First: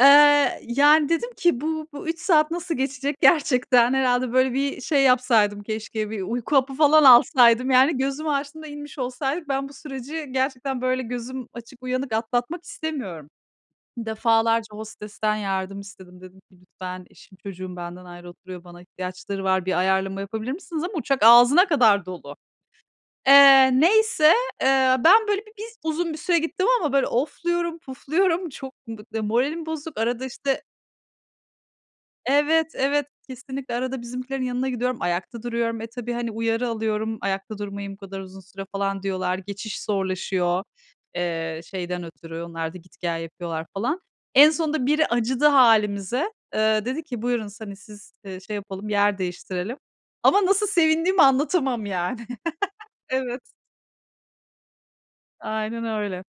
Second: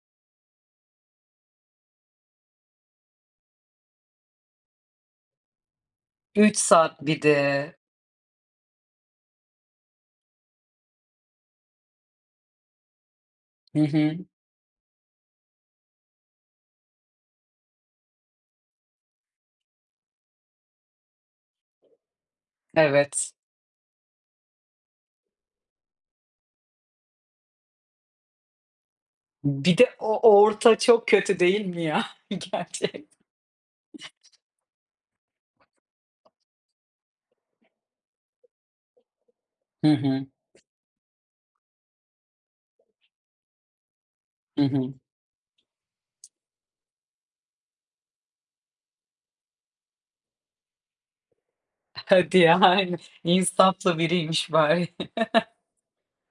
Eee, yani dedim ki, bu, bu 3 saat nasıl geçecek gerçekten? Herhâlde böyle, bir şey, yapsaydım keşke, bir uyku 3 hapı falan saat bir alsaydım de. yani. Gözümü açtığımda inmiş olsaydık. Ben bu süreci gerçekten böyle gözüm açık, uyanık atlatmak istemiyorum. Hı hı. Defalarca hostesten yardım istedim. Dedim ki, "Lütfen, eşim, çocuğum benden ayrı oturuyor, bana ihtiyaçları var, bir ayarlama yapabilir misiniz?" Ama uçak ağzına kadar dolu. Evet. Eee, neyse, eee, ben böyle bi bir z uzun bir süre gittim ama böyle ofluyorum, pufluyorum. Çok bı d moralim Bir de bozuk. Arada o işte orta, çok kötü değil mi ya Evet, evet, gerçekten? kesinlikle arada bizimkilerin yanına gidiyorum, ayakta duruyorum. E, tabii, hani, uyarı alıyorum, ayakta durmayın bu kadar uzun süre falan diyorlar. Geçiş Hı hı. zorlaşıyor, eee, şeyden ötürü. Onlar da, git gel yapıyorlar falan. En Hı sonunda hı. biri acıdı hâlimize. Eee, dedi ki, buyurun s hani siz, eee, şey yapalım, yer değiştirelim ama nasıl sevindiğimi anlatamam yani. Hadi, yani Evet. insaflı biriymiş bari. Aynen öyle.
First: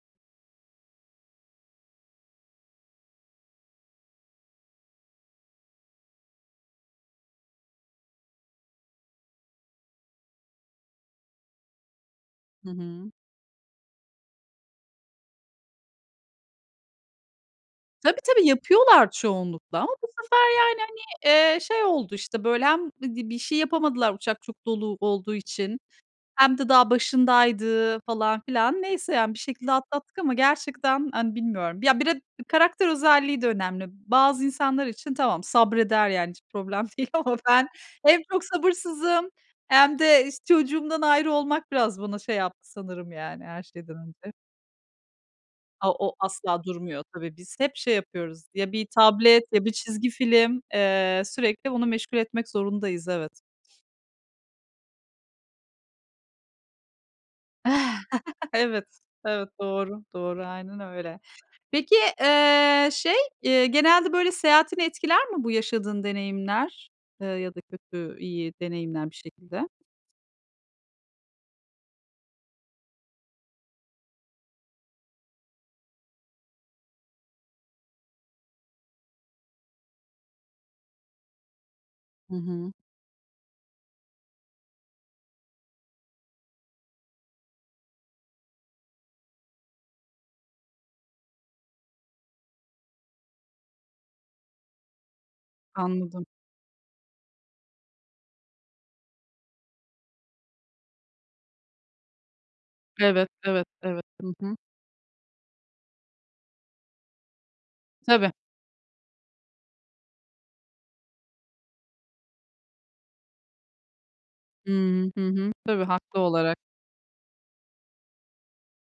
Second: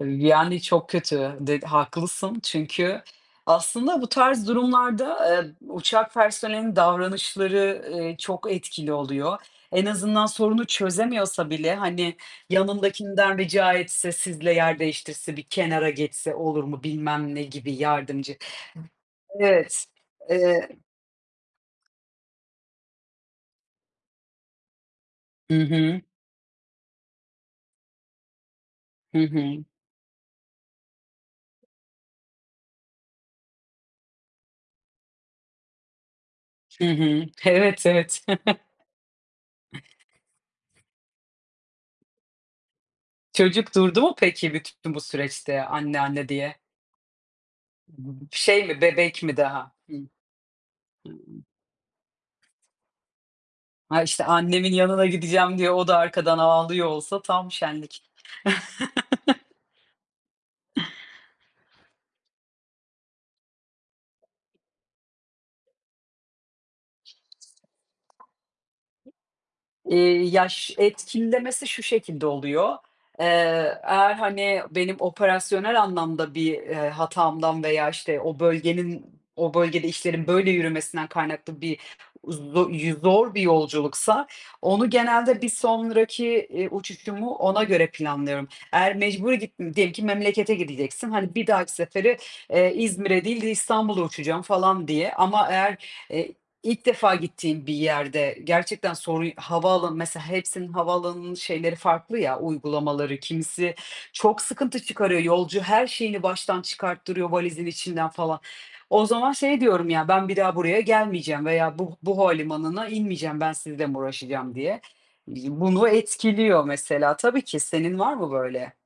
Iıı, yani çok kötü, de haklısın çünkü aslında bu tarz durumlarda, eee, uçak personelinin davranışları, ııı, çok etkili oluyor. En azından sorunu çözemiyorsa bile, hani, Hı hı. yanındakinden rica etse, sizle yer değiştirse, bir kenara geçse olur mu? Bilmem ne gibi Tabii, yardımcı tabii, yapıyorlar çoğunlukla Evet, ama bu sefer eee yani, hani, eee, şey oldu, işte böyle, hem bir d bir şey yapamadılar uçak çok dolu olduğu Hı için, hı. hem de daha başındaydı falan filan. Neyse Hı yani, bir hı. şekilde atlattık ama gerçekten, hani, bilmiyorum. Ya, bir de karakter özelliği de önemli. Bazı insanlar için tamam, sabreder yani hiç Hı problem değil hı. ama ben Evet, hem evet. çok sabırsızım, hem de iş çocuğumdan ayrı olmak, biraz bana şey yaptı sanırım, yani, her Çocuk şeyden durdu mu önce. peki bütün bu süreçte, A, anne, o anne asla diye? durmuyor tabii, biz hep şey B b yapıyoruz: şey Ya mi bir bebek mi tablet ya bir daha? Hı. He. çizgi film. Eee, sürekli onu meşgul etmek zorundayız, evet. Ha işte, annemin yanına gideceğim diye o da arkadan ağlıyor olsa tam şenlik. Evet, evet doğru, doğru aynen öyle. Peki, eee, şey, eee, genelde böyle seyahatini etkiler mi bu yaşadığın deneyimler, eee, ya da kötü, iyi deneyimler bir şekilde? Hı. Eee, ya ş etkilemesi şu şekilde oluyor, eee, eğer, hani, benim operasyonel anlamda bir, eee, hatamdan veya işte o bölgenin o bölgede işlerin böyle yürümesinden kaynaklı bir Hı zo hı. yü zor bir yolculuksa, onu genelde bir sonraki, eee, uçuşumu ona göre planlıyorum. Eğer mecburi git diyelim ki memlekete gideceksin, hani, bir dahaki sefere, eee, İzmir'e değil de İstanbul'a uçacağım falan diye. Ama eğer, Anladım. eee, ilk defa gittiğin bir yerde gerçekten sorun havaalanı mesela hepsinin havaalanının şeyleri farklı ya, uygulamaları. Evet, evet, Kimisi evet. Hı çok hı. sıkıntı çıkarıyor. Yolcu her şeyini baştan çıkarttırıyor, valizin içinden Tabii. falan. O zaman şey diyorum ya "Ben bir daha buraya gelmeyeceğim veya bu bu havalimanına inmeyeceğim, ben sizle mi uğraşacağım." diye. Hıı, hı Eee, hı. Tabii, bunu haklı olarak. etkiliyor mesela tabii ki, senin var mı böyle?